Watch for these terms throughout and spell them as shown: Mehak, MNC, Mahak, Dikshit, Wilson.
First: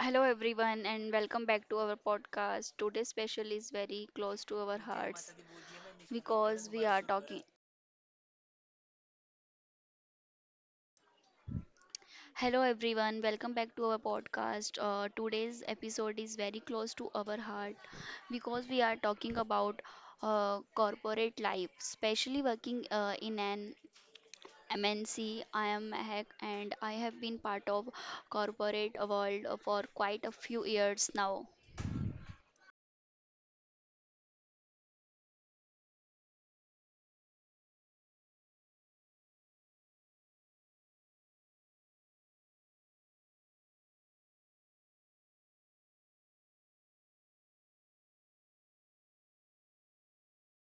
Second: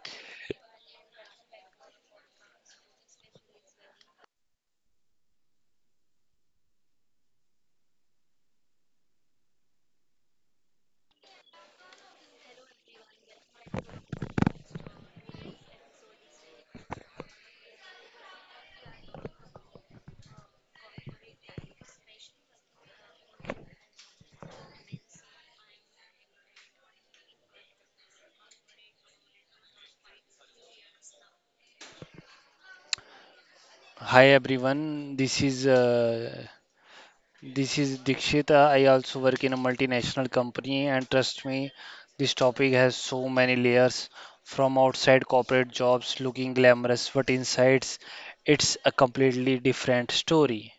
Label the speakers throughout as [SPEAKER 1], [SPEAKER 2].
[SPEAKER 1] Hello everyone and welcome back to our podcast. Today's special is very close to our hearts because we are talking. Hello everyone. Welcome back to our podcast. Today's episode is very close to our heart because we are talking about corporate life, especially working in an MNC. I am Mahak and I have been part of corporate world for quite a few years now.
[SPEAKER 2] Hi everyone. This is Dikshit. I also work in a multinational company, and trust me, this topic has so many layers. From outside corporate jobs looking glamorous, but inside it's a completely different story.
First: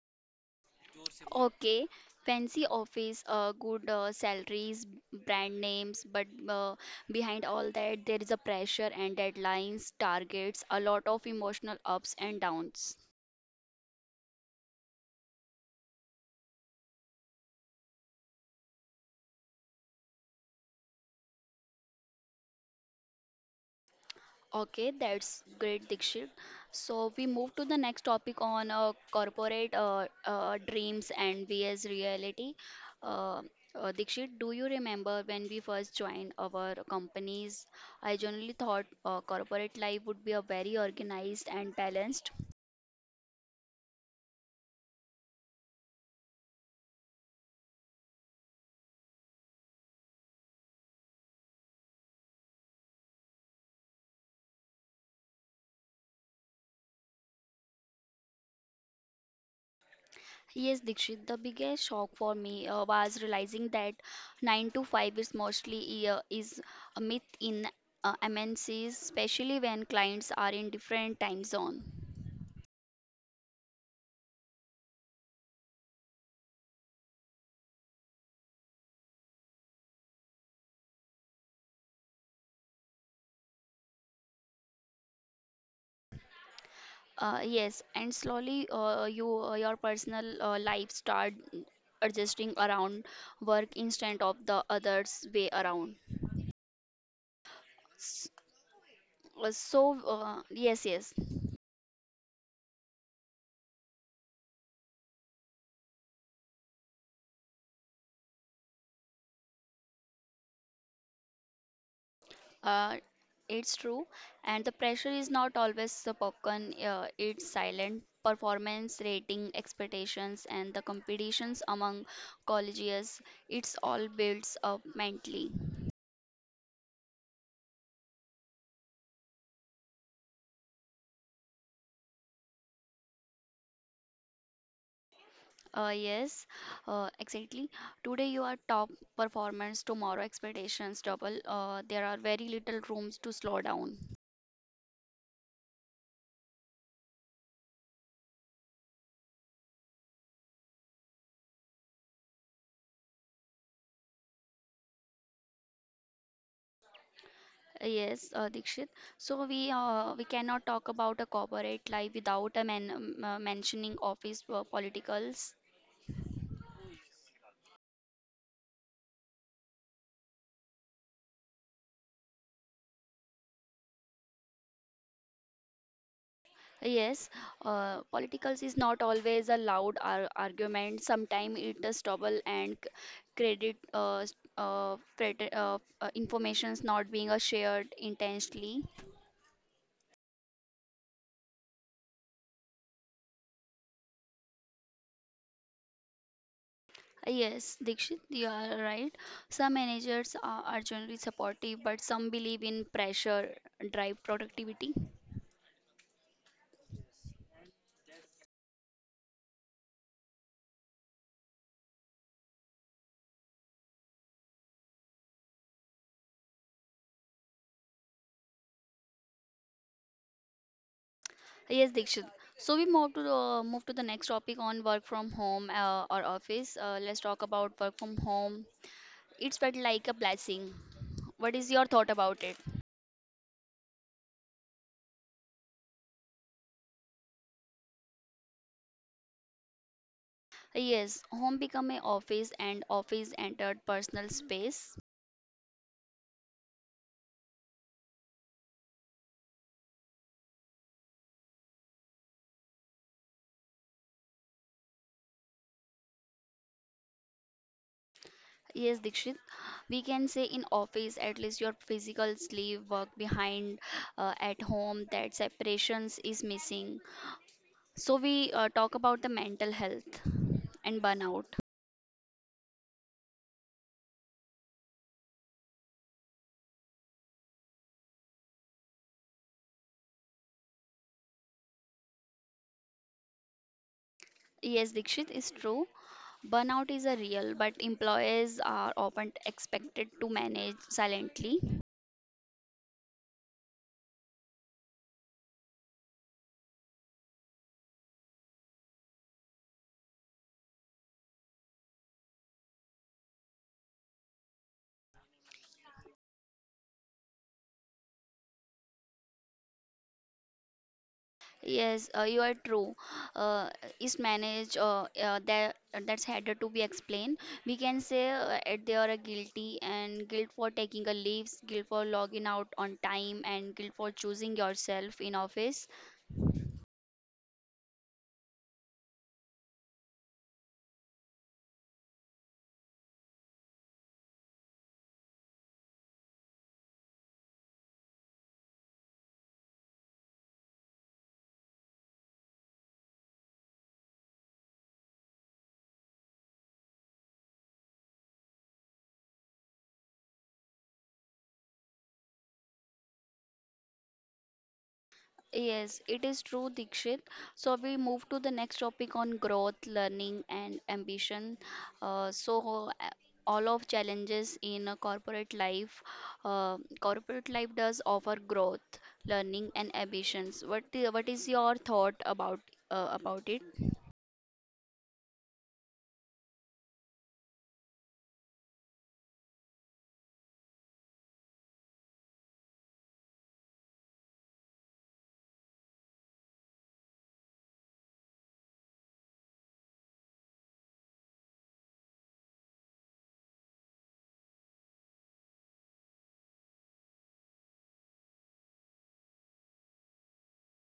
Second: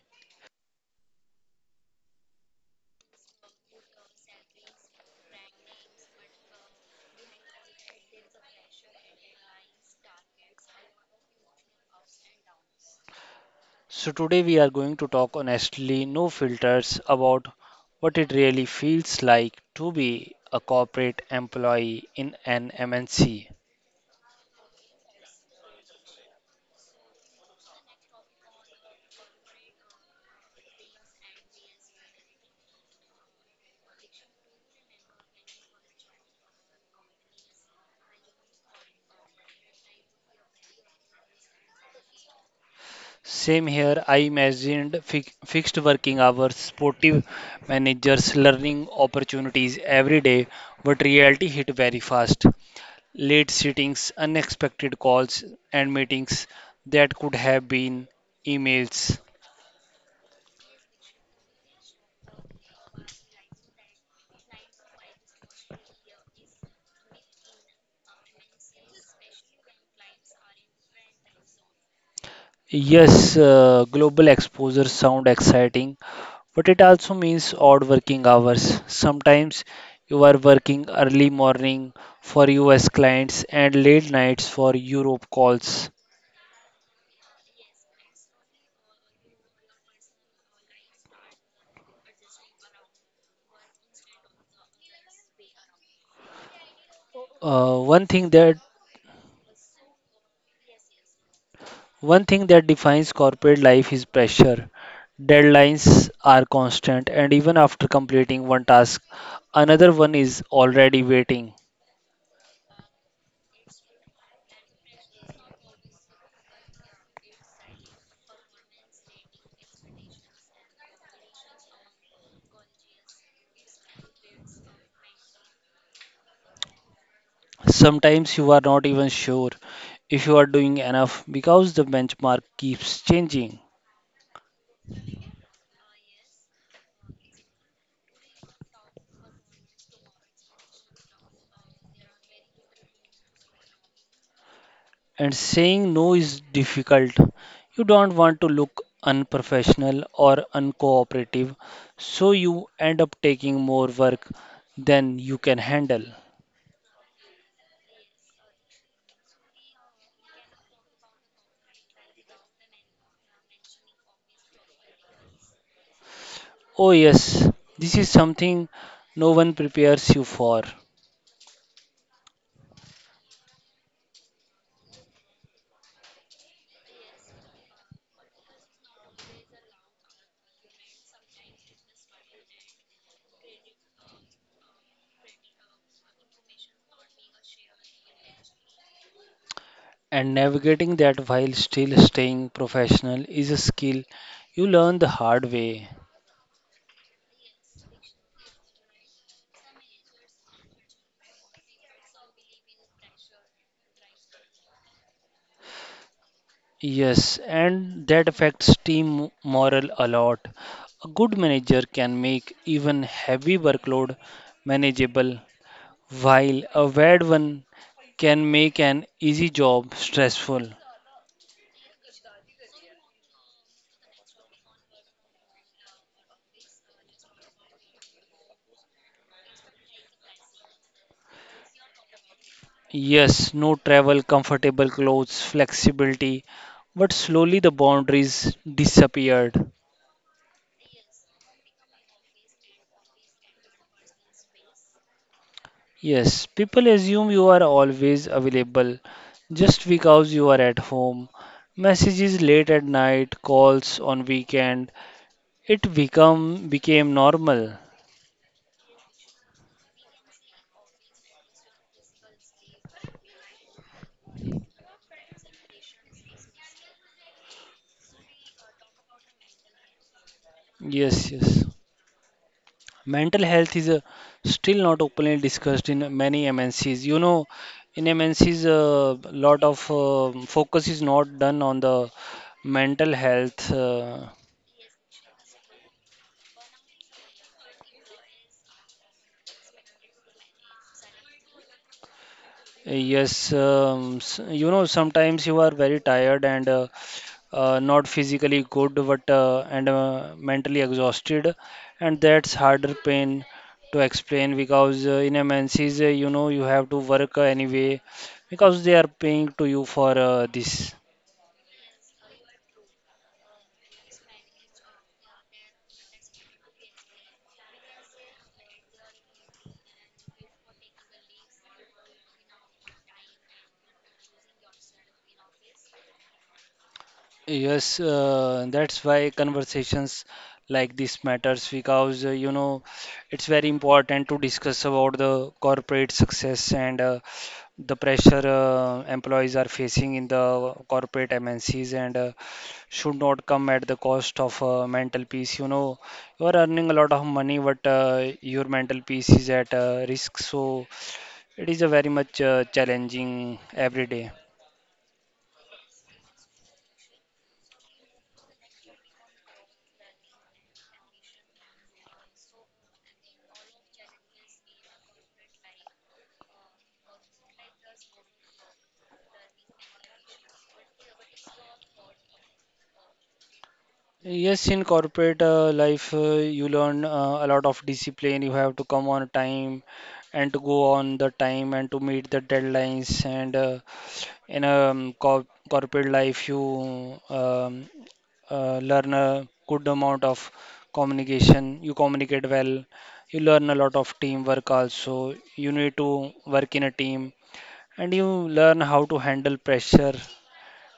[SPEAKER 1] Okay, fancy office, good salaries, brand names, but behind all that, there is a pressure and deadlines, targets, a lot of emotional ups and downs.
[SPEAKER 2] So today we are going to talk honestly, no filters, about what it really feels like to be a corporate employee in an MNC.
[SPEAKER 1] Okay, that's great, Dikshit. So we move to the next topic on corporate dreams and vs reality. Uh, Dikshit, do you remember when we first joined our companies? I generally thought corporate life would be a very organized and balanced.
[SPEAKER 2] Same here. I imagined fi fixed working hours, sportive managers, learning opportunities every day, but reality hit very fast. Late sittings, unexpected calls and meetings that could have been emails.
[SPEAKER 1] Yes, Dikshit, the biggest shock for me was realizing that 9 to 5 is mostly is a myth in MNCs, especially when clients are in different time zone.
[SPEAKER 2] Yes, global exposure sound exciting, but it also means odd working hours. Sometimes you are working early morning for US clients and late nights for Europe calls.
[SPEAKER 1] Yes, and slowly your personal life start adjusting around work instead of the others way around.
[SPEAKER 2] Uh, one thing
[SPEAKER 1] S-
[SPEAKER 2] that
[SPEAKER 1] So yes, yes.
[SPEAKER 2] one thing that defines corporate life is pressure. Deadlines are constant, and even after completing one task, another one is already waiting.
[SPEAKER 1] Uh, it's true, and the pressure is not always the popcorn. It's silent performance, rating, expectations, and the competitions among colleges. It's all builds up mentally.
[SPEAKER 2] Sometimes you are not even sure if you are doing enough because the benchmark keeps changing.
[SPEAKER 1] Uh, yes, exactly. Today you are top performance, tomorrow expectations double. There are very little rooms to slow down.
[SPEAKER 2] And saying no is difficult. You don't want to look unprofessional or uncooperative, so you end up taking more work than you can handle.
[SPEAKER 1] Yes, Dikshit. So we cannot talk about a corporate life without a men mentioning office politicals.
[SPEAKER 2] Oh, yes, this is something no one prepares you for,
[SPEAKER 1] Yes, politicals is not always a loud ar argument. Sometimes it is trouble and credit, informations not being shared intentionally.
[SPEAKER 2] and navigating that while still staying professional is a skill you learn the hard way.
[SPEAKER 1] Yes, Dikshit, you are right. Some managers are generally supportive, but some believe in pressure drive productivity.
[SPEAKER 2] Yes, and that affects team morale a lot. A good manager can make even heavy workload manageable, while a bad one can make an easy job stressful.
[SPEAKER 1] Yes, Dikshit. So we move to the next topic on work from home or office. Let's talk about work from home. It's felt like a blessing. What is your thought about it?
[SPEAKER 2] Yes, no travel, comfortable clothes, flexibility, but slowly the boundaries disappeared.
[SPEAKER 1] Yes, home become a office and office entered personal space.
[SPEAKER 2] Yes, people assume you are always available just because you are at home. Messages late at night, calls on weekend, it become became normal.
[SPEAKER 1] Yes, Dikshit, we can say in office at least your physical sleeve work behind at home that separations is missing. So we talk about the mental health and
[SPEAKER 2] Yes,
[SPEAKER 1] burnout.
[SPEAKER 2] yes. Mental health is still not openly discussed in many MNCs. You know, in MNCs, a lot of focus is not done on the mental health.
[SPEAKER 1] Yes, Dikshit is true. Burnout is a real, but employees are often expected to manage silently.
[SPEAKER 2] You know, sometimes you are very tired and not physically good, but and mentally exhausted, and that's harder pain to explain because in MNCs, you know, you have to work anyway because they are paying to you for this.
[SPEAKER 1] Yes, you are true. Uh, is managed that that's harder to be explained. We can say at they are a guilty and guilt for taking a leaves, guilt for logging out on time, and guilt for choosing yourself in office.
[SPEAKER 2] Yes, that's why conversations like this matters because you know it's very important to discuss about the corporate success and the pressure employees are facing in the corporate MNCs and should not come at the cost of mental peace. You know, you are earning a lot of money, but your mental peace is at risk. So it is a very much challenging every day.
[SPEAKER 1] Yes, it is true, Dikshit. So we move to the next topic on growth, learning, and ambition. Uh, so uh, all of challenges in a corporate life does offer growth, learning, and ambitions. What is your thought about it?
[SPEAKER 2] Yes, in corporate life, you learn a lot of discipline. You have to come on time and to go on the time and to meet the deadlines. And in a corp corporate life, you learn a good amount of communication. You communicate well. You learn a lot of teamwork also. You need to work in a team and you learn how to handle pressure.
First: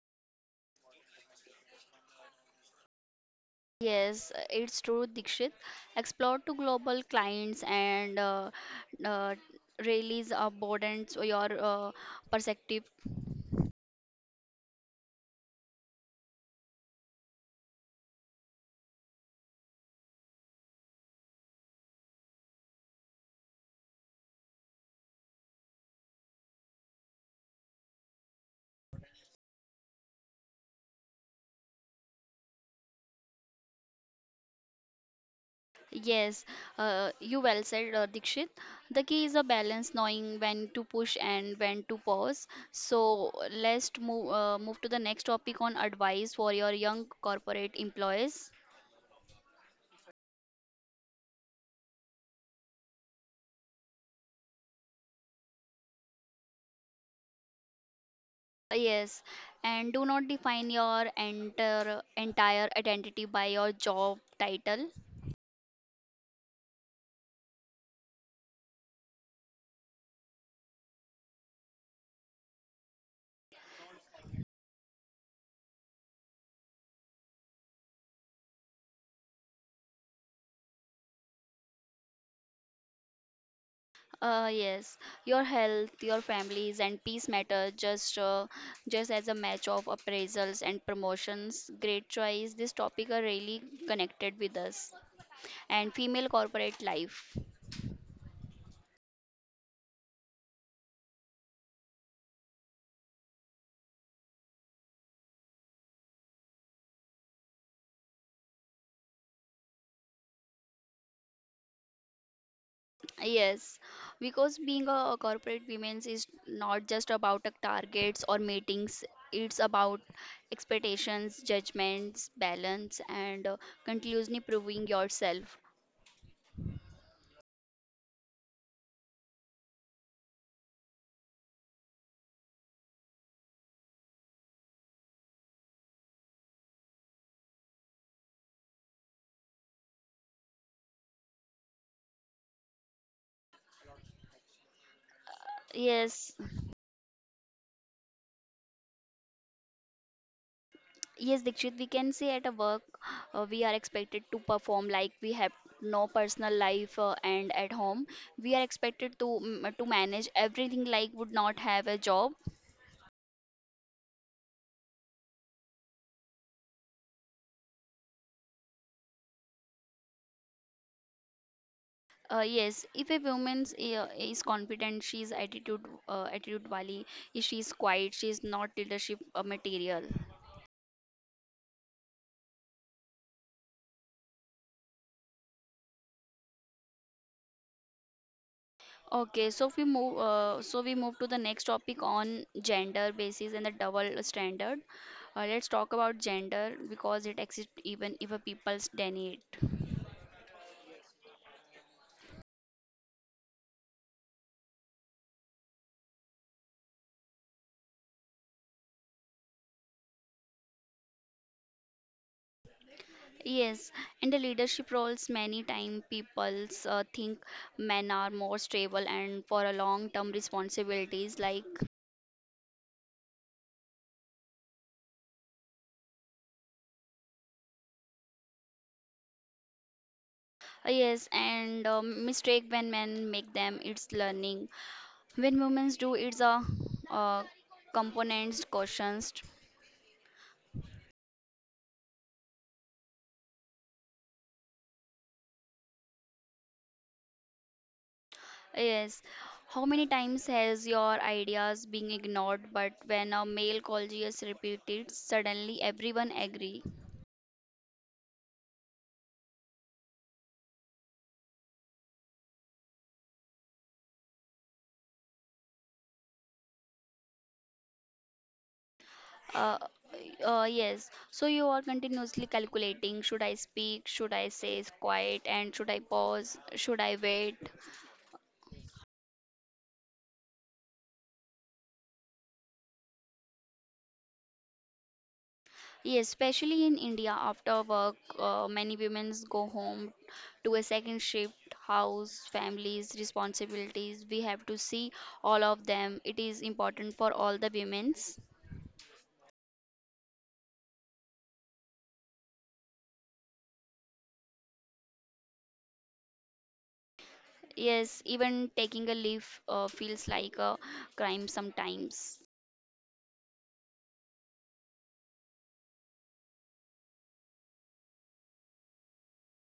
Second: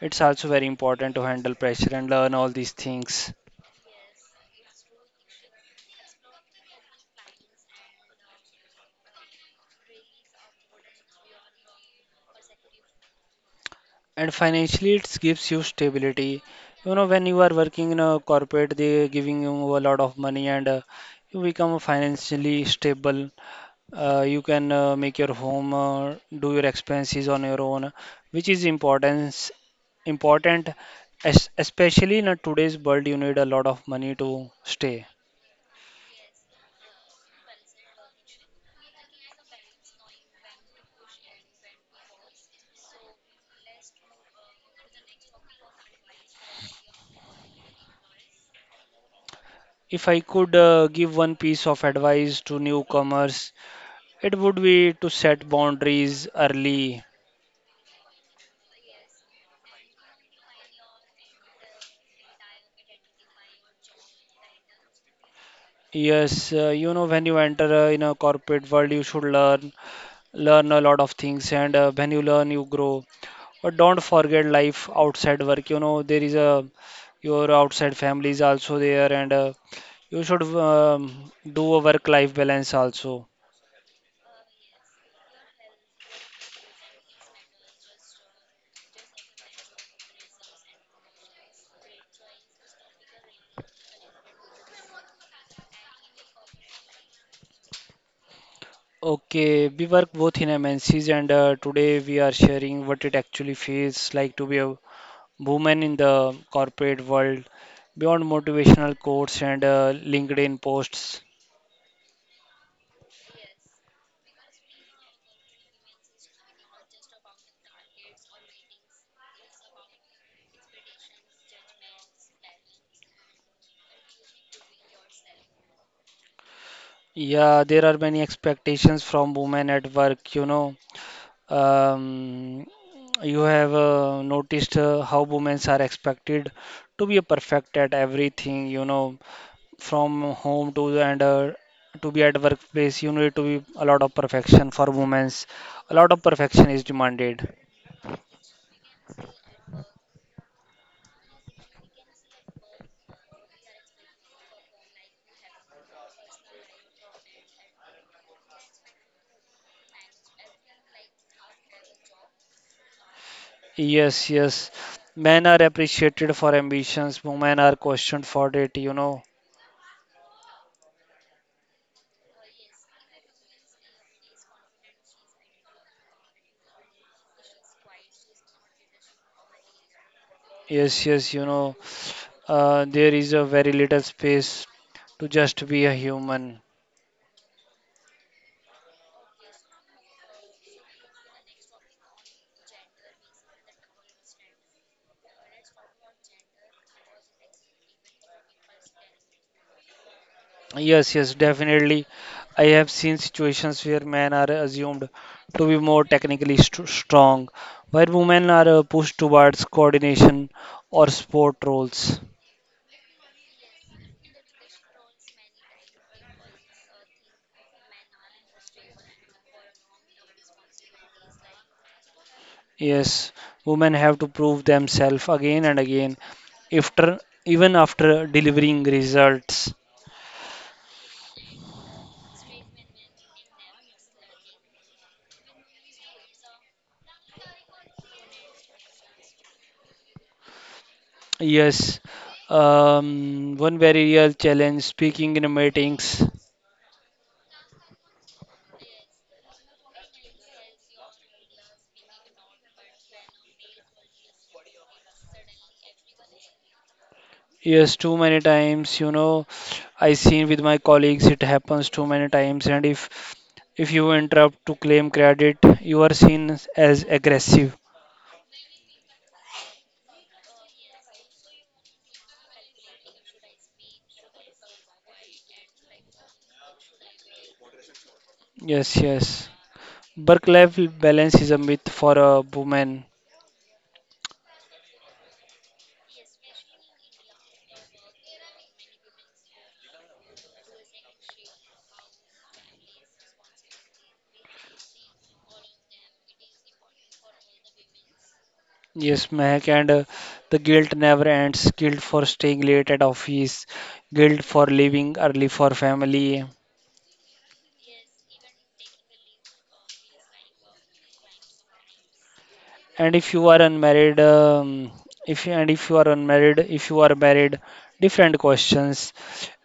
[SPEAKER 2] It's also very important to handle pressure and learn all these things.
[SPEAKER 1] Yes, it's true, Dikshit. Explore to global clients and uh, release abundance your uh, perspective.
[SPEAKER 2] And financially it gives you stability. You know, when you are working in a corporate they giving you a lot of money, and you become financially stable. You can make your home, do your expenses on your own, which is importance important, especially in a today's world. You need a lot of money to stay.
[SPEAKER 1] Yes, you well said, Dikshit. The key is a balance, knowing when to push and when to pause. So let's move to the next topic on advice for your young corporate employees.
[SPEAKER 2] If I could give one piece of advice to newcomers, it would be to set boundaries early.
[SPEAKER 1] Yes, and do not define your entire identity by your job title.
[SPEAKER 2] Yes, you know, when you enter in a corporate world, you should learn a lot of things, and when you learn, you grow. But don't forget life outside work. You know, there is a your outside family is also there, and you should do a work-life balance also.
[SPEAKER 1] Yes, your health, your families, and peace matter just as a match of appraisals and promotions. Great choice. This topic are really connected with us and female corporate life.
[SPEAKER 2] Okay, we work both in MNCs, and today we are sharing what it actually feels like to be a woman in the corporate world, beyond motivational quotes and LinkedIn posts.
[SPEAKER 1] Yes, because being a corporate woman is not just about targets or meetings. It's about expectations, judgments, balance, and continuously proving yourself.
[SPEAKER 2] Yeah, there are many expectations from women at work, you know. Um, you have noticed how women are expected to be perfect at everything, you know, from home to the and to be at workplace, you need to be a lot of perfection for women. A lot of
[SPEAKER 1] Yes.
[SPEAKER 2] perfection is demanded.
[SPEAKER 1] Yes, Dikshit, we can say at a work we are expected to perform like we have no personal life and at home we are expected to to manage everything like would not have a job.
[SPEAKER 2] Yes, yes. Men are appreciated for ambitions, women are questioned for it, you know.
[SPEAKER 1] Yes, if a woman is confident, she is attitude wali, if she is quiet, she is not leadership material.
[SPEAKER 2] Yes, yes, you know, there is a very little space to just be a human.
[SPEAKER 1] Okay, so if we move, so we move to the next topic on gender basis and the double standard. Let's talk about gender because it exists even if a people's deny it.
[SPEAKER 2] Yes, yes, definitely. I have seen situations where men are assumed to be more technically st strong, while women are pushed towards coordination or sport roles.
[SPEAKER 1] Yes, in the leadership roles, many time people's think men are more stable and for a long-term responsibilities like
[SPEAKER 2] Yes, women have to prove themselves again and again, after, even after delivering results.
[SPEAKER 1] yes, and mistake when men make them, it's learning. When women do, it's a uh, components, cautions.
[SPEAKER 2] Yes, one very real challenge speaking in meetings.
[SPEAKER 1] Yes. How many times has your ideas been ignored, but when a male colleague repeated, suddenly everyone agree?
[SPEAKER 2] Yes, too many times, you know, I seen with my colleagues it happens too many times, and if you interrupt to claim credit, you are seen as aggressive.
[SPEAKER 1] Uh, yes. So you are continuously calculating: should I speak? Should I say quiet? And should I pause? Should I wait?
[SPEAKER 2] Yes, yes. Work-life balance is a myth for a woman.
[SPEAKER 1] Yes, especially in India, after work, many women go home to a second shift, house, families, responsibilities. We have to see all of them. It is important for all the women.
[SPEAKER 2] Yes, Mehak, and the guilt never ends. Guilt for staying late at office, guilt for leaving early for family.
[SPEAKER 1] Yes, even taking a leave feels like a crime sometimes.
[SPEAKER 2] And if you are unmarried, if you, and if you are unmarried, if you are married, different questions.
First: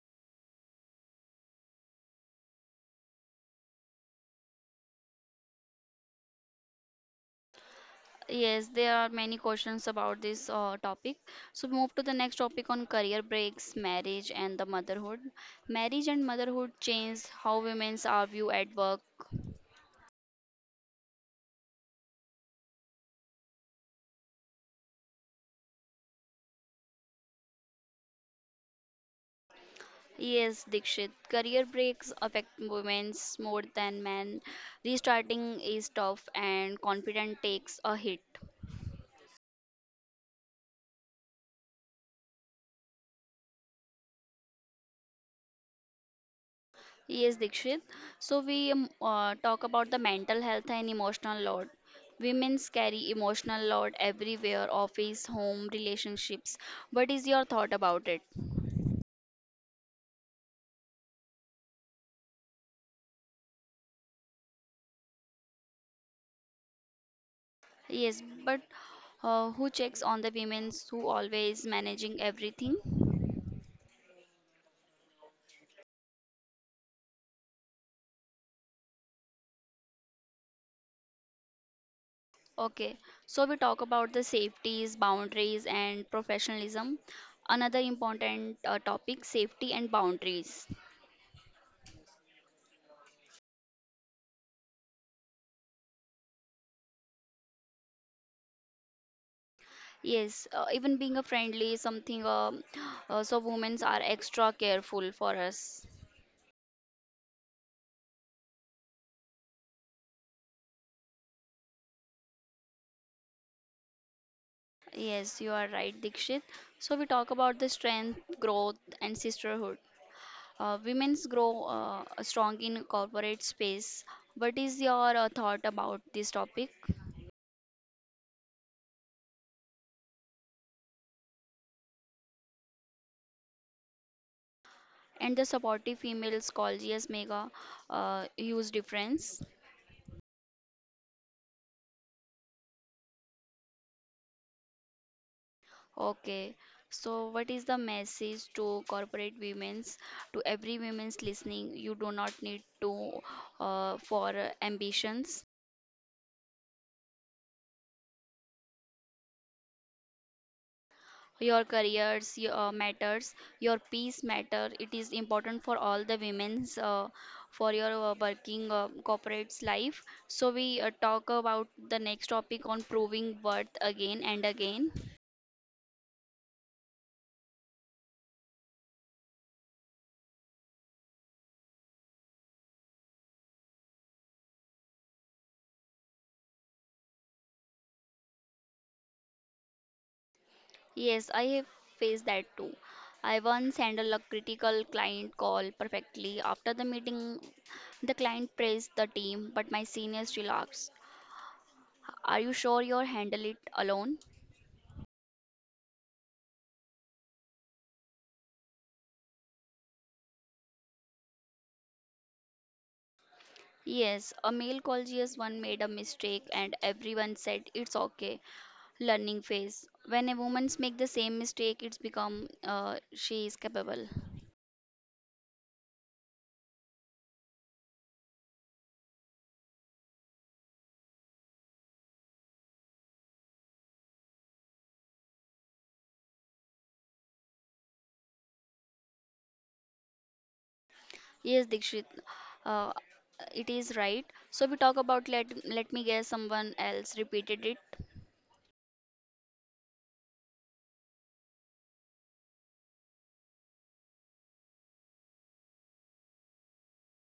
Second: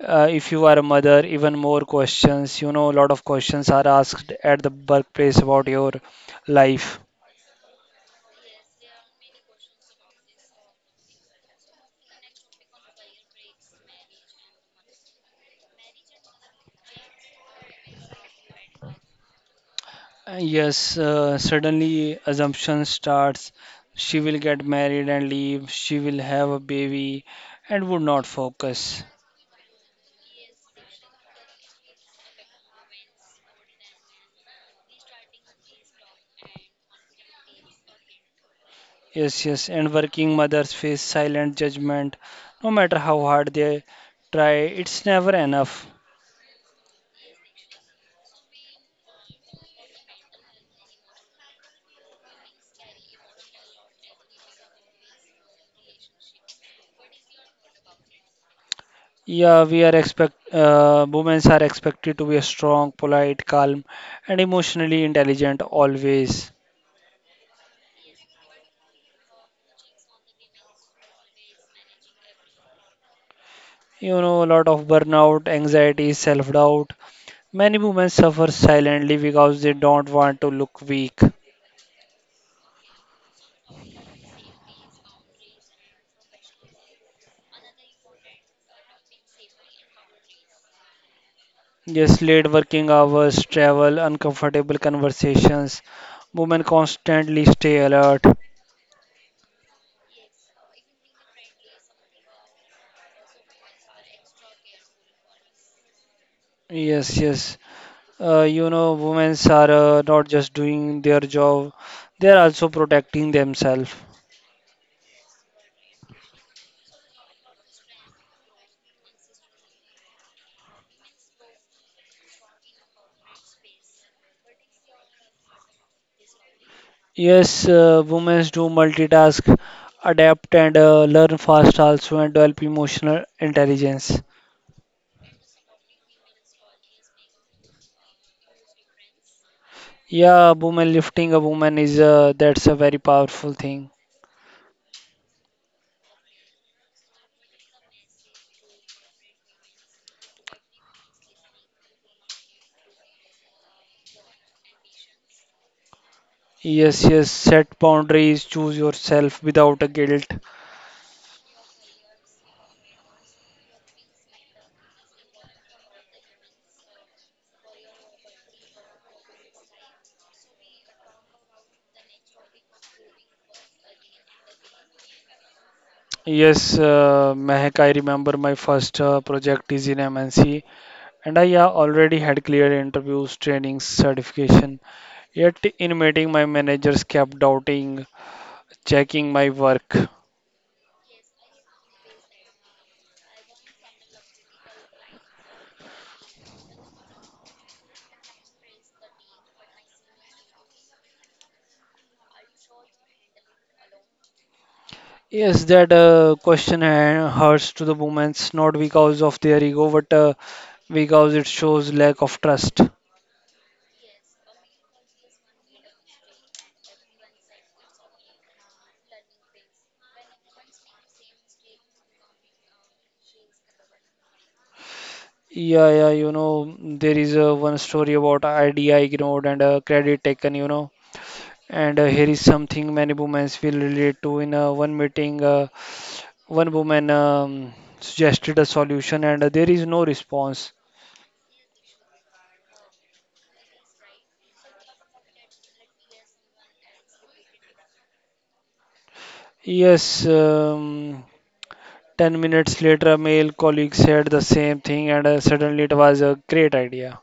[SPEAKER 2] If you are a mother, even more questions. You know, a lot of questions are asked at the workplace about your life.
[SPEAKER 1] Yes, there are many questions about this topic. So, move to the next topic on career breaks, marriage, and the motherhood. Marriage and motherhood change how women's are viewed at work.
[SPEAKER 2] Yes, suddenly assumption starts. She will get married and leave. She will have a baby and would not focus.
[SPEAKER 1] Yes, Dikshit, career breaks affect women's more than men. Restarting is tough, and confidence takes a hit.
[SPEAKER 2] Yes, yes, and working mothers face silent judgment no matter how hard they try, it's never enough.
[SPEAKER 1] Yes, Dikshit. So we talk about the mental health and emotional load. Women carry emotional load everywhere, office, home, relationships. What is your thought about it?
[SPEAKER 2] Yeah, we are expect Women are expected to be strong, polite, calm, and emotionally intelligent always.
[SPEAKER 1] Yes, but who checks on the women who always managing everything?
[SPEAKER 2] You know, a lot of burnout, anxiety, self-doubt. Many women suffer silently because they don't want to look weak.
[SPEAKER 1] Okay, so we talk about the safeties, boundaries, and professionalism. Another important topic, safety and boundaries.
[SPEAKER 2] Yes, late working hours, travel, uncomfortable conversations. Women constantly stay alert.
[SPEAKER 1] Yes, even being a friendly something, so women are extra careful for us.
[SPEAKER 2] Yes, yes. You know, women are not just doing their job, they are also protecting themselves.
[SPEAKER 1] Yes, you are right, Dikshit. So we talk about the strength, growth, and sisterhood. Women's grow strong in corporate space. What is your thought about this topic,
[SPEAKER 2] Yes, women do multitask, adapt and learn fast also and develop emotional intelligence.
[SPEAKER 1] and the supportive females colleges make a huge difference?
[SPEAKER 2] Yeah, woman lifting a woman is that's a very powerful thing.
[SPEAKER 1] Okay, so what is the message to corporate women's, to every women's listening? You do not need to for ambitions.
[SPEAKER 2] Yes, yes, set boundaries, choose yourself without a guilt.
[SPEAKER 1] Your careers matters. Your peace matter. It is important for all the women's for your working corporate's life. So we talk about the next topic on proving worth again and again.
[SPEAKER 2] Yes, Mehak, I remember my first project is in MNC and I already had clear interviews, trainings, certification. Yet in meeting, my managers kept doubting, checking my work.
[SPEAKER 1] Yes, I have faced that too. I once handled a critical client call perfectly. After the meeting, the client praised the team, but my seniors relaxed. Are you sure you'll handle it alone?
[SPEAKER 2] Yes, that question hurts to the women's not because of their ego, but because it shows lack of trust.
[SPEAKER 1] Yes, a male call GS1 made a mistake and everyone said it's okay. Learning phase. When a woman makes the same mistake, it's become she is capable.
[SPEAKER 2] Yeah, yeah, you know, there is one story about idea ignored and credit taken, you know. And here is something many women will relate to. In one meeting, one woman suggested a solution, and there is no response.
[SPEAKER 1] Yes, Dikshit, uh, it is right. So we talk about let me guess someone else repeated it.
[SPEAKER 2] Yes, 10 minutes later, a male colleague said the same thing, and suddenly it was a great idea.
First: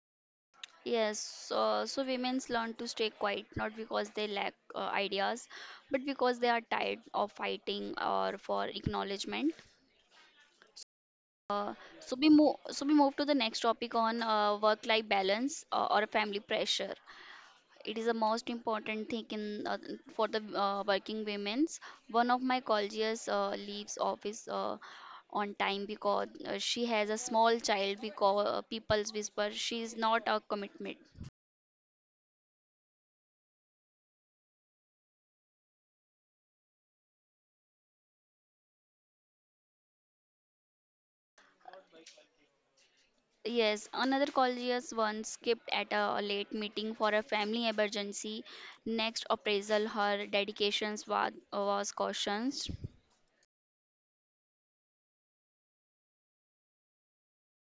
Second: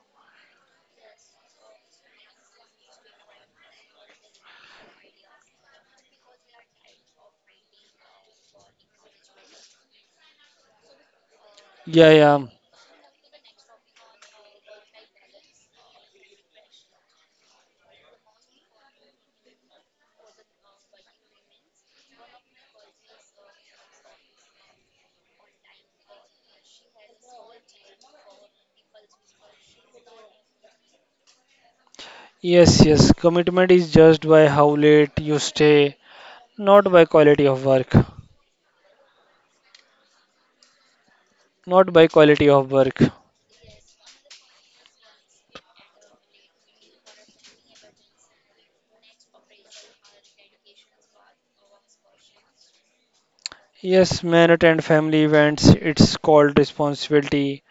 [SPEAKER 1] Yes, so women's learn to stay quiet not because they lack ideas, but because they are tired of fighting or for acknowledgement. Uh,
[SPEAKER 2] Yeah,
[SPEAKER 1] so we
[SPEAKER 2] yeah.
[SPEAKER 1] move, so we move to the next topic on work-life balance or family pressure. It is the most important thing in for the working women's. One of my colleagues leaves office on time because she has a small child because people's whisper she is not a commitment.
[SPEAKER 2] Yes, yes. Commitment is judged by how late you stay, not by quality of work. Not by quality of work.
[SPEAKER 1] Yes, another collegius one skipped at a late meeting for a family emergency. Next appraisal, her dedications was cautioned.
[SPEAKER 2] Yes, men attend family events, it's called responsibility.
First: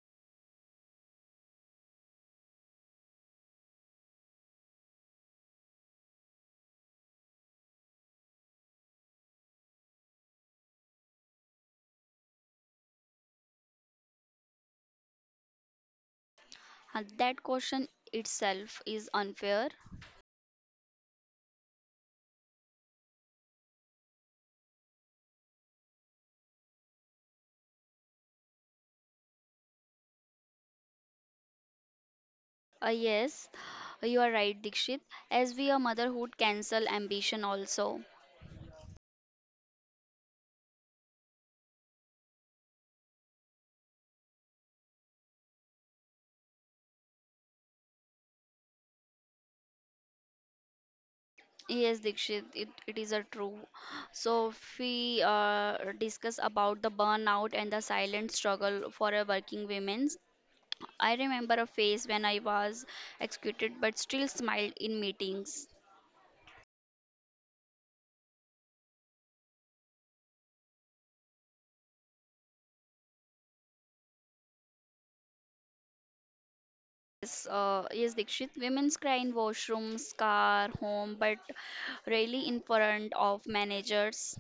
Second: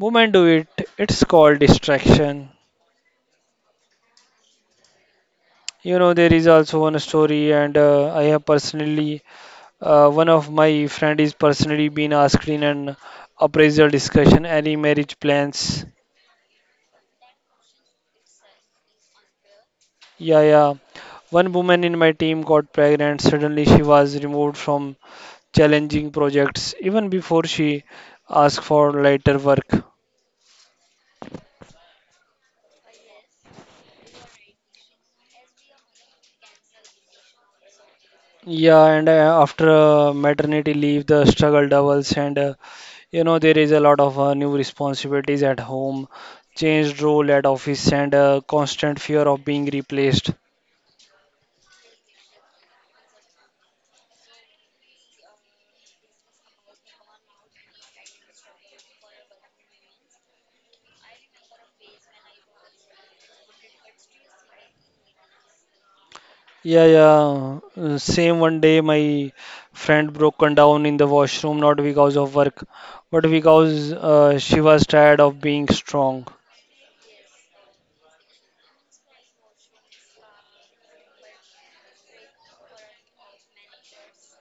[SPEAKER 2] Women do it, it's called distraction. You know, there is also one story, and I have personally, one of my friend is personally been asked in an appraisal discussion any marriage plans.
[SPEAKER 1] That caution itself is unfair.
[SPEAKER 2] Yeah, yeah. One woman in my team got pregnant. Suddenly, she was removed from challenging projects even before she asked for lighter work.
[SPEAKER 1] Yes, you are right, Dikshit. As we are motherhood cancel ambition also.
[SPEAKER 2] Yeah, and After maternity leave, the struggle doubles, and you know, there is a lot of new responsibilities at home, changed role at office, and constant fear of being replaced.
[SPEAKER 1] Yes, Dikshit, it is a true. So if we discuss about the burnout and the silent struggle for a working women, I remember a phase when I was executed but still smiled in meetings.
[SPEAKER 2] Yeah, yeah. Same one day, my friend broken down in the washroom, not because of work, but because she was tired of being strong.
[SPEAKER 1] Yes, Dikshit. Women's cry in washrooms, car, home, but rarely in front of managers.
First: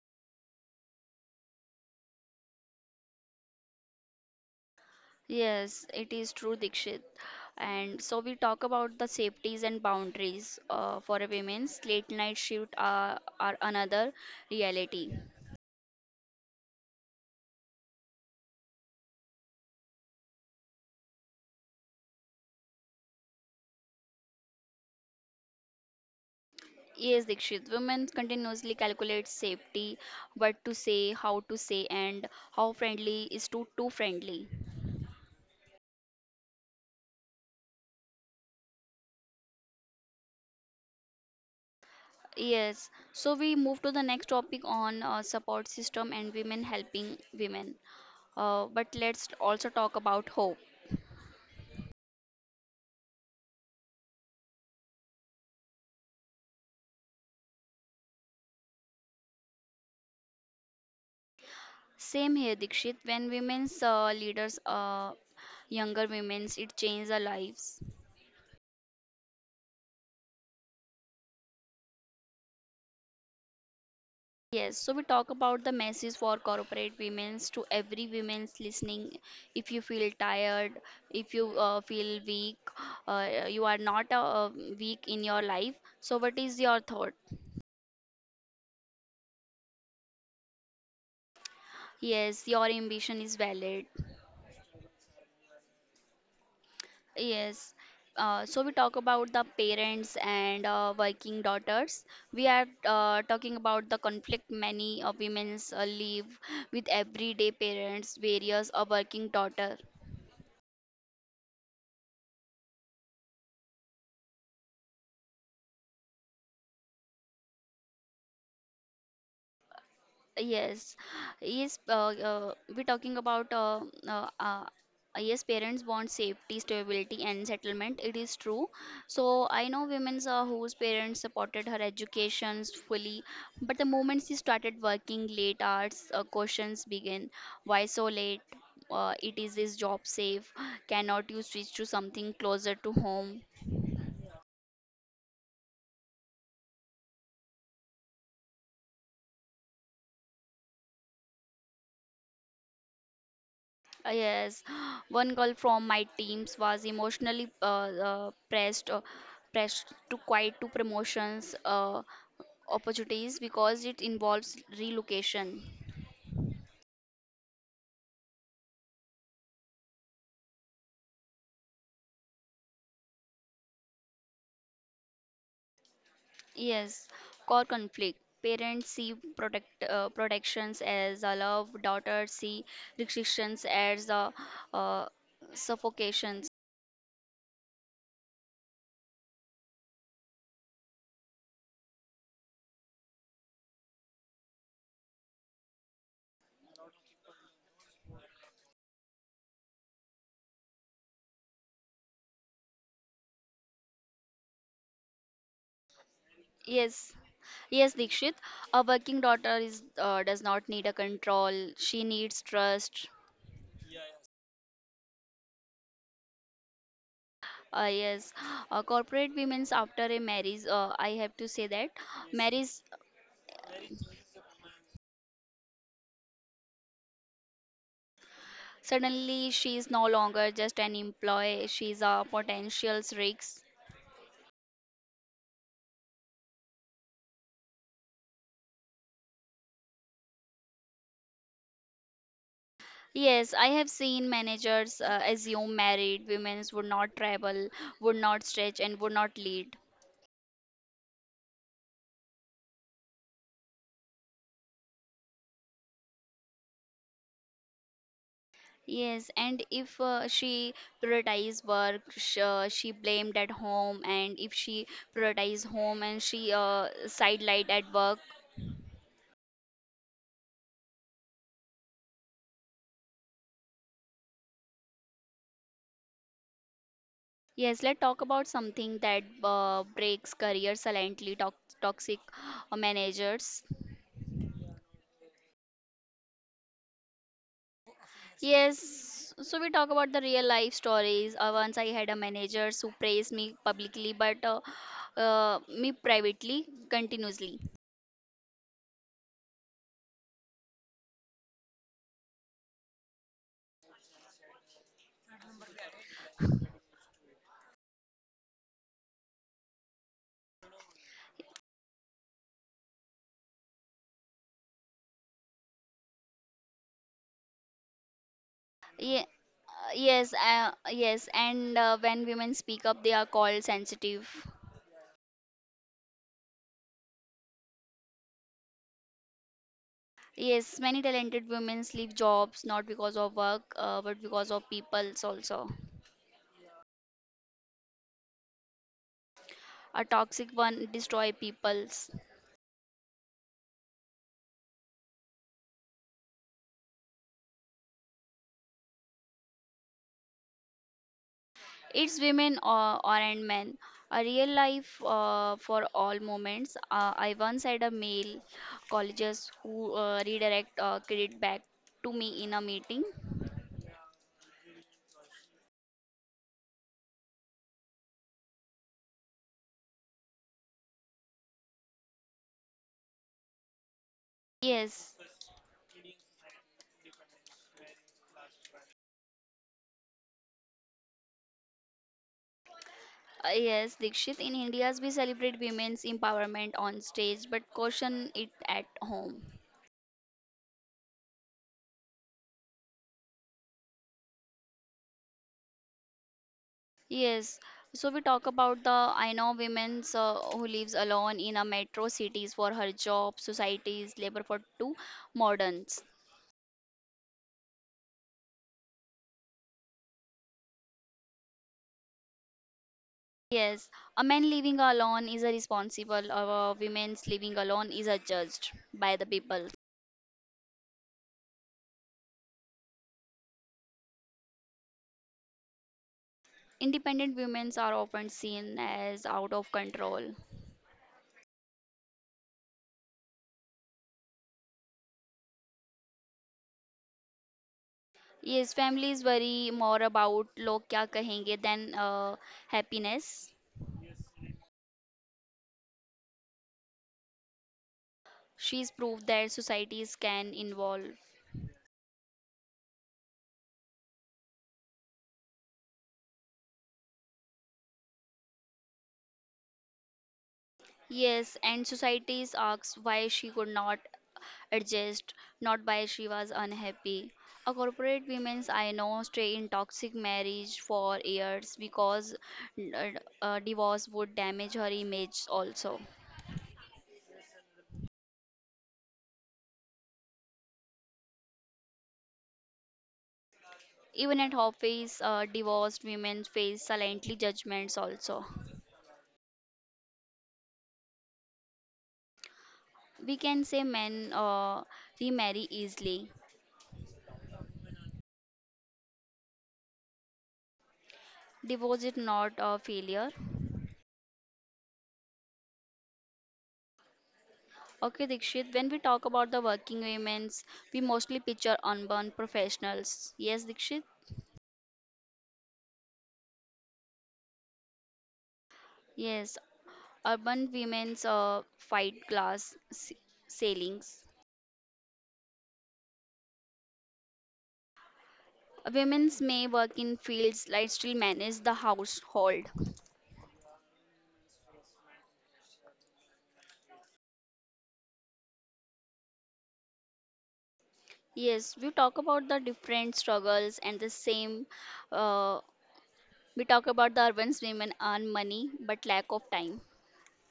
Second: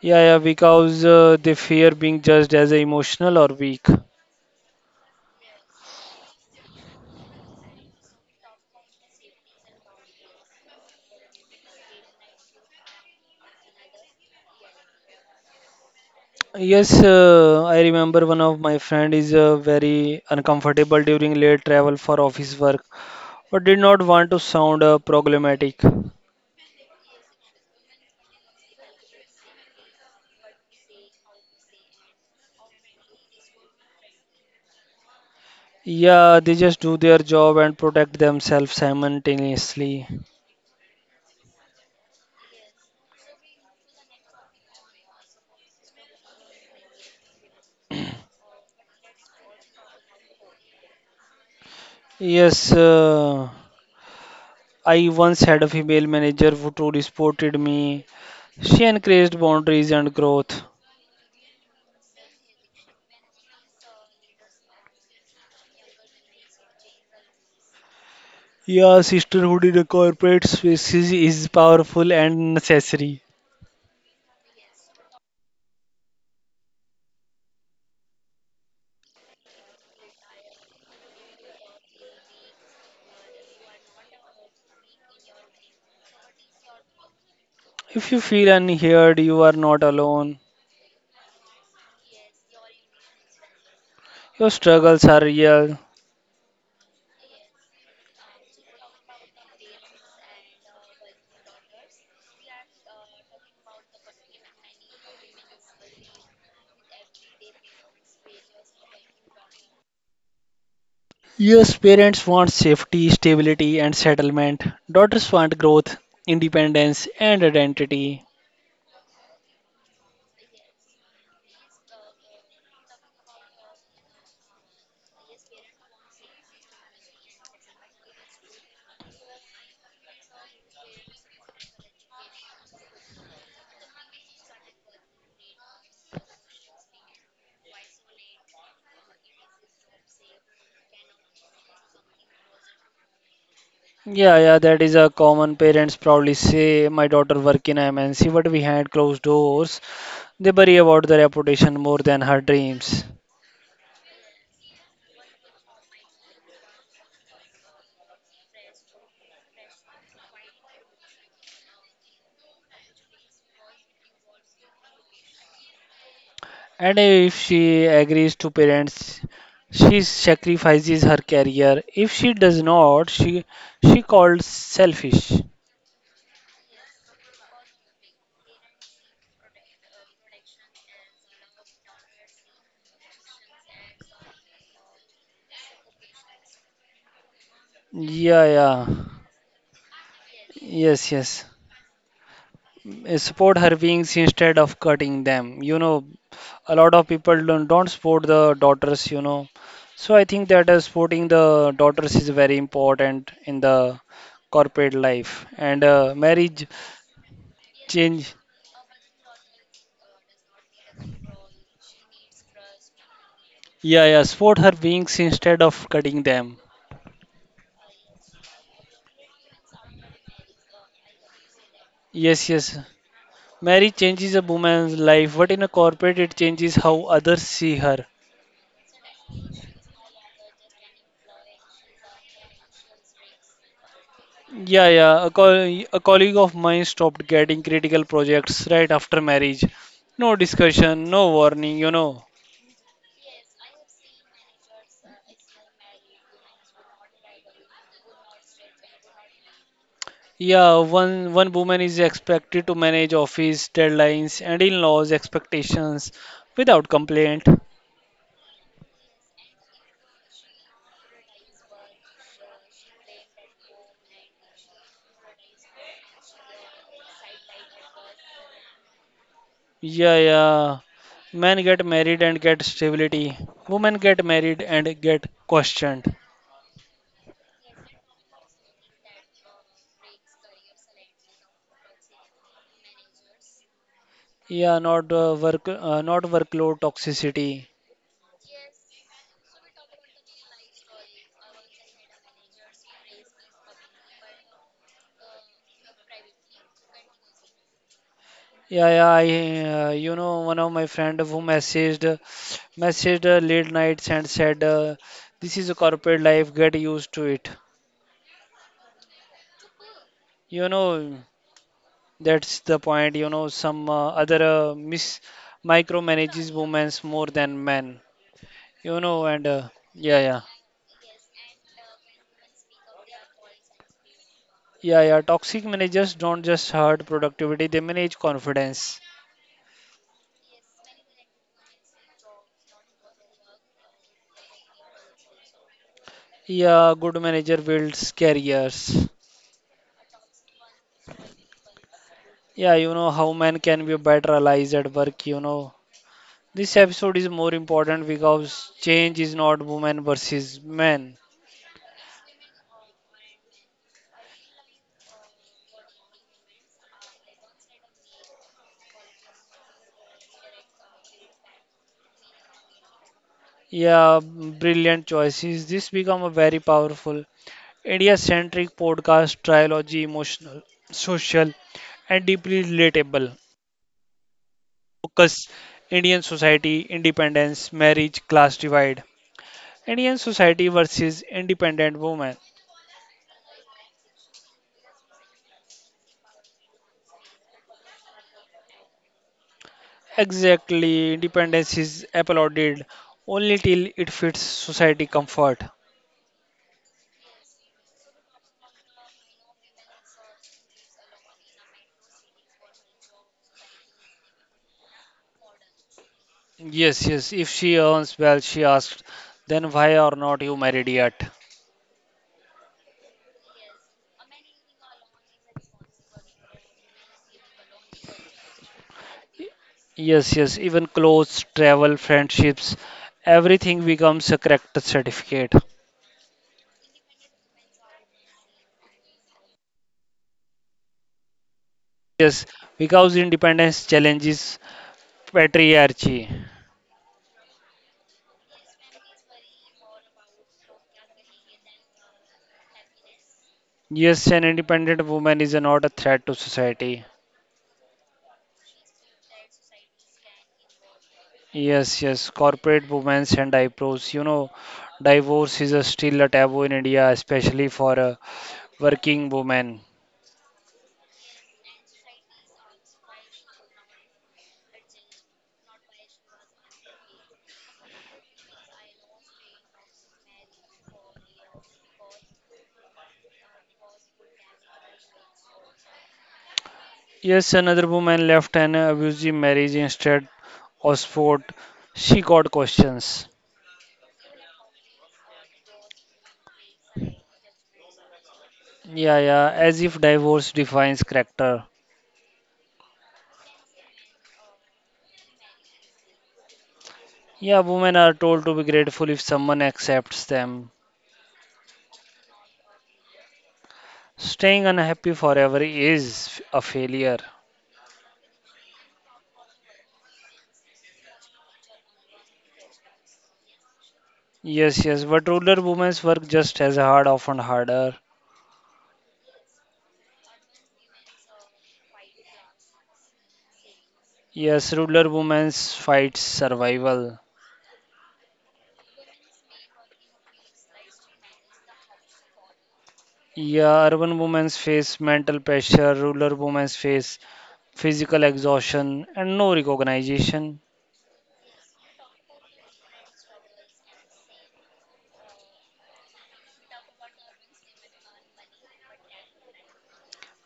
[SPEAKER 2] Yeah, yeah, because they fear being judged as emotional or weak.
[SPEAKER 1] Yes, it is true, Dikshit. And so we talk about the safeties and boundaries for a women's late night shift are another reality.
[SPEAKER 2] Yes, I remember one of my friend is very uncomfortable during late travel for office work, but did not want to sound problematic.
[SPEAKER 1] Yes, Dikshit. Women continuously calculate safety, what to say, how to say, and how friendly is too friendly.
[SPEAKER 2] Yeah, they just do their job and protect themselves simultaneously.
[SPEAKER 1] Yes. So we move to the next topic on support system and women helping women. But let's also talk about hope.
[SPEAKER 2] Yes, I once had a female manager who truly supported me. She encouraged boundaries and growth.
[SPEAKER 1] Same here, Dikshit. When women's leaders, younger women's, it changes their lives.
[SPEAKER 2] Yeah, sisterhood in a corporate space is powerful and necessary.
[SPEAKER 1] Yes, so we talk about the message for corporate women's to every women's listening. If you feel tired, if you feel weak, you are not weak in your life. So, what is your thought?
[SPEAKER 2] If you feel unheard, you are not alone.
[SPEAKER 1] Yes, your ambition is valid.
[SPEAKER 2] Your struggles are real.
[SPEAKER 1] Yes. So we talk about the parents and working daughters. We are talking about the conflict many of women live with everyday parents, various or working daughter.
[SPEAKER 2] Yes, parents want safety, stability, and settlement. Daughters want growth, independence, and identity.
[SPEAKER 1] Yes, yes. We're talking about uh, uh, yes, parents want safety, stability, and settlement. It is true. So I know women whose parents supported her educations fully, but the moment she started working late hours, questions begin. Why so late? It is this job safe? Cannot you switch to something closer to home?
[SPEAKER 2] Yeah, yeah, that is a common. Parents proudly say, "My daughter work in MNC, but we had closed doors, they worry about the reputation more than her dreams."
[SPEAKER 1] Yes, one girl from my teams was emotionally pressed, pressed to quit to promotions opportunities because it involves relocation.
[SPEAKER 2] And if she agrees to parents, she sacrifices her career. If she does not, she called selfish.
[SPEAKER 1] Yes, core conflict. Parents see protections as a love. Daughters see restrictions as a uh, suffocations.
[SPEAKER 2] Yeah, yeah, yes, yes. Support her wings instead of cutting them. You know, a lot of people don't support the daughters, you know. So I think that supporting the daughters is very important in the corporate life and marriage
[SPEAKER 1] Yes, yes, Dikshit.
[SPEAKER 2] change.
[SPEAKER 1] A working daughter is does not need a control. She needs trust.
[SPEAKER 2] Yeah, support her wings instead of cutting them.
[SPEAKER 1] Yes, corporate women's after a marriage, I have to say that
[SPEAKER 2] Yes,
[SPEAKER 1] marriage
[SPEAKER 2] yes. Marriage changes a woman's life, but in a corporate it changes how others see her.
[SPEAKER 1] suddenly she is no longer just an employee, she is a potential risk.
[SPEAKER 2] Yeah, yeah. A colleague of mine stopped getting critical projects right after marriage. No discussion, no warning, you know.
[SPEAKER 1] Yes, I have seen managers assume married women would not travel, would not stretch, and would not lead.
[SPEAKER 2] Yeah, one woman is expected to manage office deadlines and in-laws expectations without complaint.
[SPEAKER 1] Yes, and if she prioritized work, sh she blamed at home, and if she prioritized home and she sidelined at work.
[SPEAKER 2] Yeah, yeah. Men get married and get stability. Women get married and get questioned.
[SPEAKER 1] Yes, let's talk about something that breaks career silently, toxic managers.
[SPEAKER 2] Yeah, not workload toxicity.
[SPEAKER 1] Yes, so we talk about the real life stories. Once I had a manager who praised me publicly, but me privately continuously.
[SPEAKER 2] You know, one of my friend who messaged late nights and said, "This is a corporate life. Get used to it." You know, that's the point. You know, some other mis micromanages women more than men. You
[SPEAKER 1] Yeah,
[SPEAKER 2] know, and yeah,
[SPEAKER 1] yes,
[SPEAKER 2] yeah,
[SPEAKER 1] yes, and when women speak up, they are called sensitive.
[SPEAKER 2] yeah, yeah. Toxic managers don't just hurt productivity; they manage confidence.
[SPEAKER 1] Yes, many talented women leave jobs not because of work, but because of peoples also.
[SPEAKER 2] Yeah, good manager builds careers.
[SPEAKER 1] A toxic one destroy peoples.
[SPEAKER 2] Yeah, you know how men can be better allies at work. You know, this episode is more important because change is not women versus men.
[SPEAKER 1] It's women or and men. A real life for all moments. I once had a male colleges who redirect credit back to me in a meeting.
[SPEAKER 2] Yeah, brilliant choices. This become a very powerful India-centric podcast trilogy, emotional, social, and deeply relatable.
[SPEAKER 1] Yes,
[SPEAKER 2] Focus: Indian society, independence, marriage, class divide. Indian society versus independent women.
[SPEAKER 1] yes, Dikshit. In India's we celebrate women's empowerment on stage, but caution it at home.
[SPEAKER 2] Exactly, independence is applauded only till it fits society comfort.
[SPEAKER 1] Yes. So we talk about the I know women's who lives alone in a metro cities for her job, societies, labor for two moderns.
[SPEAKER 2] Yes, yes. If she earns well, she asked, then why are not you married yet?
[SPEAKER 1] Yes, a man living alone is a responsible, or a woman's living alone is a judged by the people.
[SPEAKER 2] Yes, yes. Even clothes, travel, friendships, everything becomes a character certificate.
[SPEAKER 1] Independent women are often seen as out of control.
[SPEAKER 2] Yes, because independence challenges patriarchy.
[SPEAKER 1] Yes, families worry more about log kya kahenge than happiness.
[SPEAKER 2] Yes, an independent woman is not a threat to society.
[SPEAKER 1] She's proved that societies can involve.
[SPEAKER 2] Yes, yes. Corporate women and eyebrows. You know, divorce is a still a taboo in India, especially for a working woman.
[SPEAKER 1] Yes, and societies asks why she could not adjust, not by she was unhappy. A corporate women's I know stay in toxic marriage for years because uh, divorce would damage her image also.
[SPEAKER 2] Yes, another woman left an abusive marriage instead of sport. She got questions.
[SPEAKER 1] Even at office, divorced women face silently judgments also.
[SPEAKER 2] Yeah, yeah, as if divorce defines character.
[SPEAKER 1] We can say men remarry easily.
[SPEAKER 2] Yeah, women are told to be grateful if someone accepts them.
[SPEAKER 1] Divorce is not a failure.
[SPEAKER 2] Staying unhappy forever is a failure.
[SPEAKER 1] Okay, Dikshit, when we talk about the working women's, we mostly picture unborn professionals. Yes, Dikshit?
[SPEAKER 2] Yes, yes, but ruler women's work just as hard, often harder.
[SPEAKER 1] Yes, urban women's fight glass ceilings.
[SPEAKER 2] Yes, ruler women's fight survival.
[SPEAKER 1] Women's may work in fields like still manage the household.
[SPEAKER 2] Yeah, urban women's face mental pressure, ruler women's face physical exhaustion, and no recognition.
[SPEAKER 1] Yes, we talk about the different struggles and the same. Uh, we talk about the urban women earn money but lack of time.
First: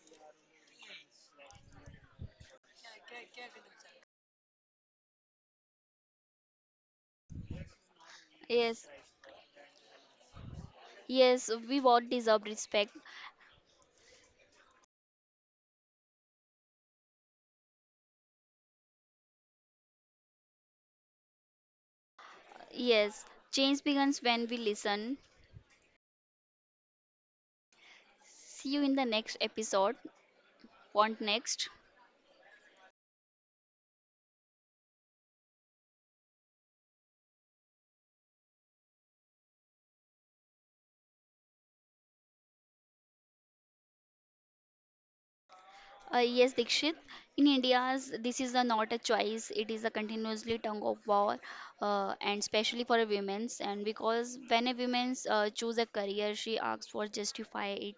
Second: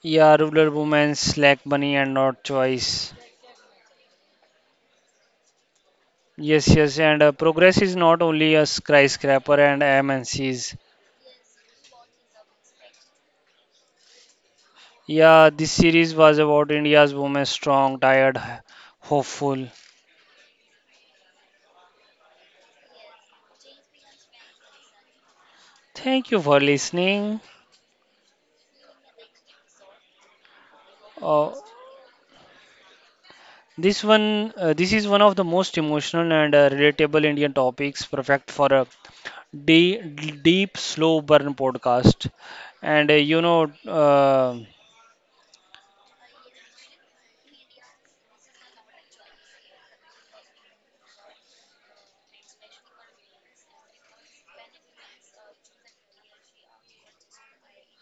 [SPEAKER 2] Yeah, ruler women, slack bunny, and not choice. Yes, yes, and progress is not only a
[SPEAKER 1] Yes,
[SPEAKER 2] skyscraper and MNCs.
[SPEAKER 1] yes, we both deserve respect.
[SPEAKER 2] Yeah, this series was about India's women strong, tired, hopeful.
[SPEAKER 1] Yes, change begins when we listen.
[SPEAKER 2] Thank you for listening.
[SPEAKER 1] See you in the next episode. Want
[SPEAKER 2] Uh,
[SPEAKER 1] next?
[SPEAKER 2] this is one of the most emotional and relatable Indian topics, perfect for a deep, slow burn podcast. And you know.
[SPEAKER 1] Yes, Dikshit. In India's, this is a, not a choice. It is a continuously tongue of war, and especially for a women's. And because when a woman's choose a career, she asks for justify it.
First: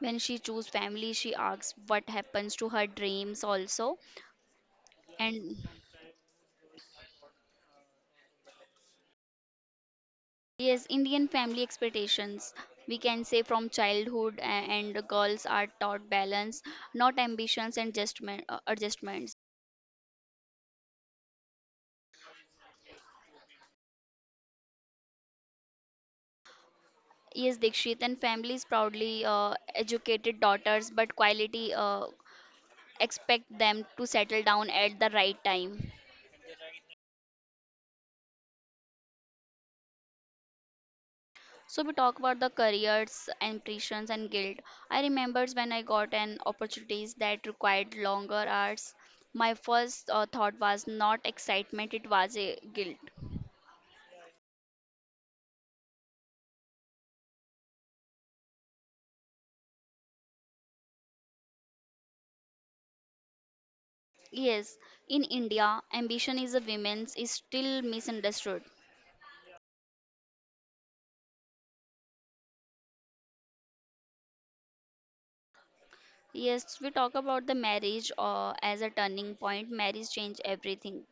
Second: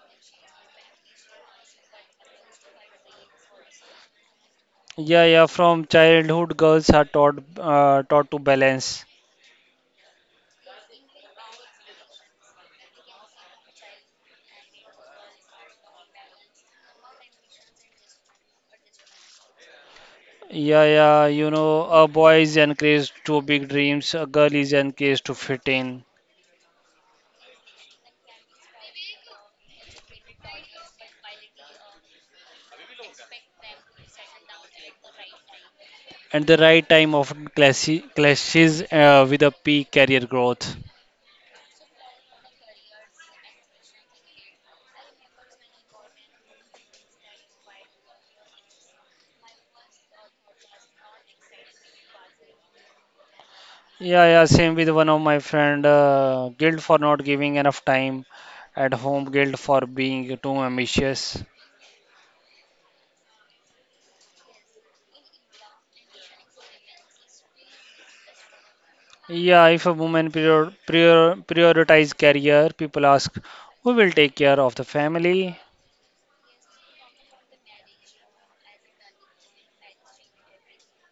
[SPEAKER 1] When she choose family, she asks what happens to her dreams also.
[SPEAKER 2] Yeah, yeah,
[SPEAKER 1] And
[SPEAKER 2] from childhood, girls are taught to balance.
[SPEAKER 1] yes, Indian family expectations. We can say from childhood, and girls are taught balance, not ambitions and adjustment, adjustments.
[SPEAKER 2] Yeah, yeah, you know, a boy is encouraged to big dreams, a girl is encouraged to fit in,
[SPEAKER 1] Yes, Dikshit, and families proudly educated daughters, but quality expect them to settle down at the right time.
[SPEAKER 2] and the right time often clashes with a peak career growth.
[SPEAKER 1] So we talk about the careers, ambitions, and guilt. I remembers when I got an opportunities that required longer hours. My first thought was not excitement; it was a guilt.
[SPEAKER 2] Yeah, yeah, same with one of my friend, guilt for not giving enough time at home, guilt for being too ambitious.
[SPEAKER 1] Yes, in India, ambition is a women's is still misunderstood.
[SPEAKER 2] Yeah, if a woman prioritize career, people ask, who will take care of the family?
[SPEAKER 1] Yes, we talk about the marriage as a turning point. Marriage changed everything.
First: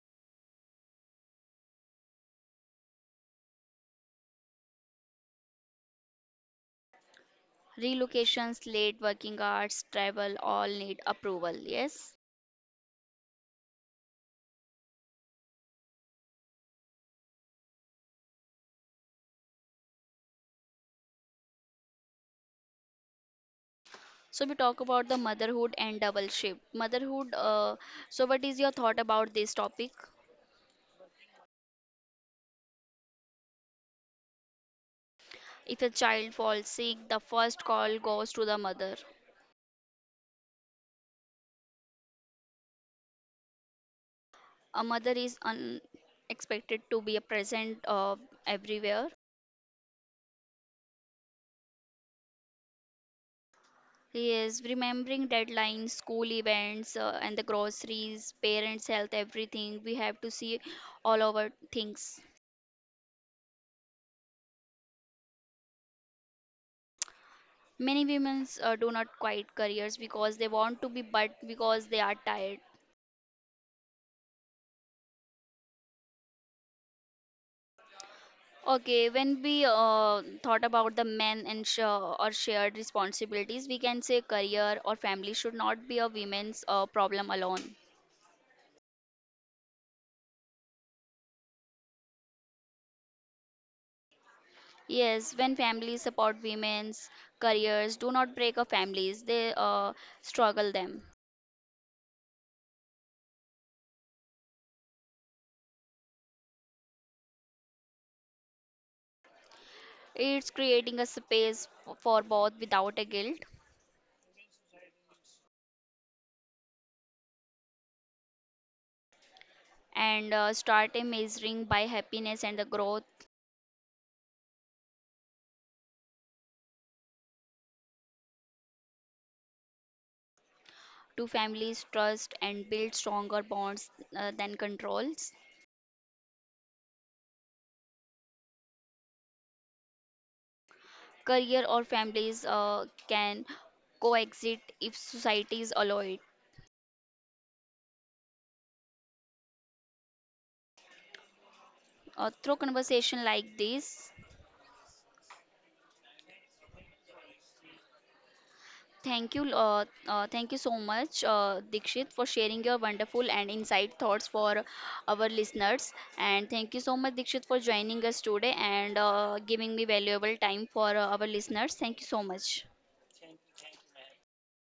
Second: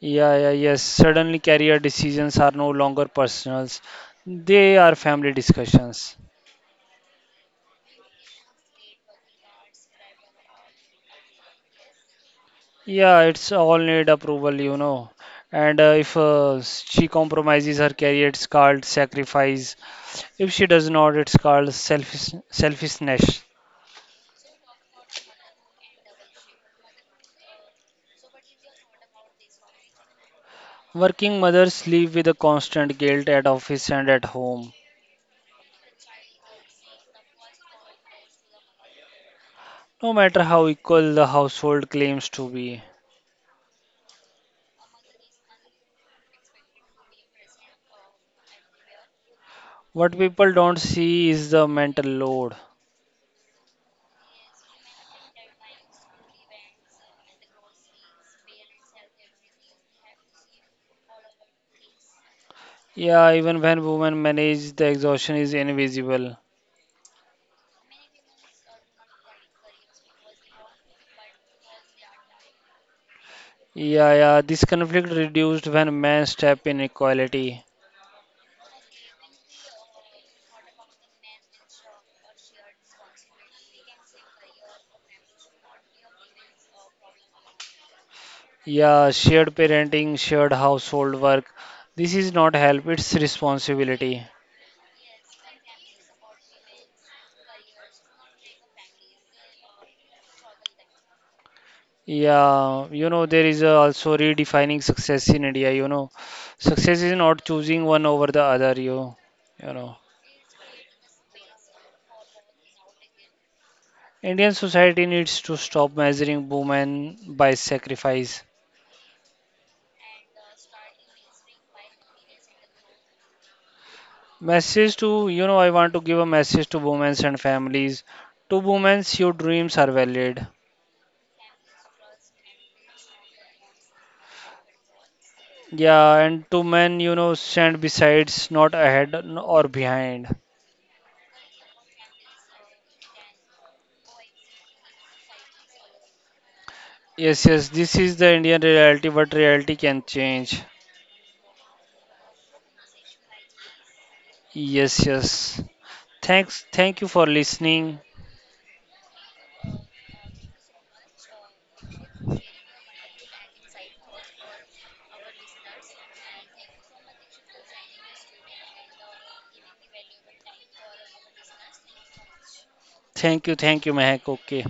[SPEAKER 2] Yeah, yeah, yes. Suddenly, career decisions are no longer personal, they are family discussions.
[SPEAKER 1] Relocations, late working hours, travel all need approval. Yes.
[SPEAKER 2] Yeah, it's all need approval, you know. And if she compromises her career, it's called sacrifice. If she does not, it's called selfishness.
[SPEAKER 1] So we talk about the motherhood and double shift. Motherhood. So what is your thought about this topic?
[SPEAKER 2] Working mothers live with a constant guilt at office and at home,
[SPEAKER 1] If a child falls sick, the first call goes to the mother.
[SPEAKER 2] no matter how equal the household claims to be.
[SPEAKER 1] A mother is unexpected to be a present everywhere.
[SPEAKER 2] What people don't see is the mental load.
[SPEAKER 1] He is remembering deadlines, school events, and the groceries, parents' health, everything. We have to see all our things.
[SPEAKER 2] Yeah, even when women manage, the exhaustion is invisible.
[SPEAKER 1] Many women do not quit careers because they want to be, but because they are tired.
[SPEAKER 2] Yeah, yeah, this conflict reduced when men step in equality.
[SPEAKER 1] Okay, when we thought about the men and or shared responsibilities, we can say career or family should not be a women's problem alone.
[SPEAKER 2] Yeah, shared parenting, shared household work. This is not help, it's responsibility.
[SPEAKER 1] Yes, when families support women's careers, do not break up families, they struggle them.
[SPEAKER 2] Yeah, you know, there is also redefining success in India, you know. Success is not choosing one over the other, you know.
[SPEAKER 1] It's creating a space for both without a guilt
[SPEAKER 2] Indian society needs to stop measuring women by sacrifice.
[SPEAKER 1] and start a measuring by happiness and the growth.
[SPEAKER 2] Message to, you know, I want to give a message to women and families. To women, your dreams are valid.
[SPEAKER 1] To families trust and build stronger bonds than controls?
[SPEAKER 2] Yeah, and to men, you know, stand besides, not ahead or behind.
[SPEAKER 1] Career or families can coexist if societies allow it.
[SPEAKER 2] Yes, yes, this is the Indian reality, but reality can change.
[SPEAKER 1] Through conversation like this,
[SPEAKER 2] Yes, yes. Thank you for listening.
[SPEAKER 1] thank you so much, Dikshit, for sharing your wonderful and insight thoughts for our listeners. And thank you so much, Dikshit, for joining us today and giving me valuable time for our listeners. Thank you so much.
[SPEAKER 2] Thank you, Mehak. Okay.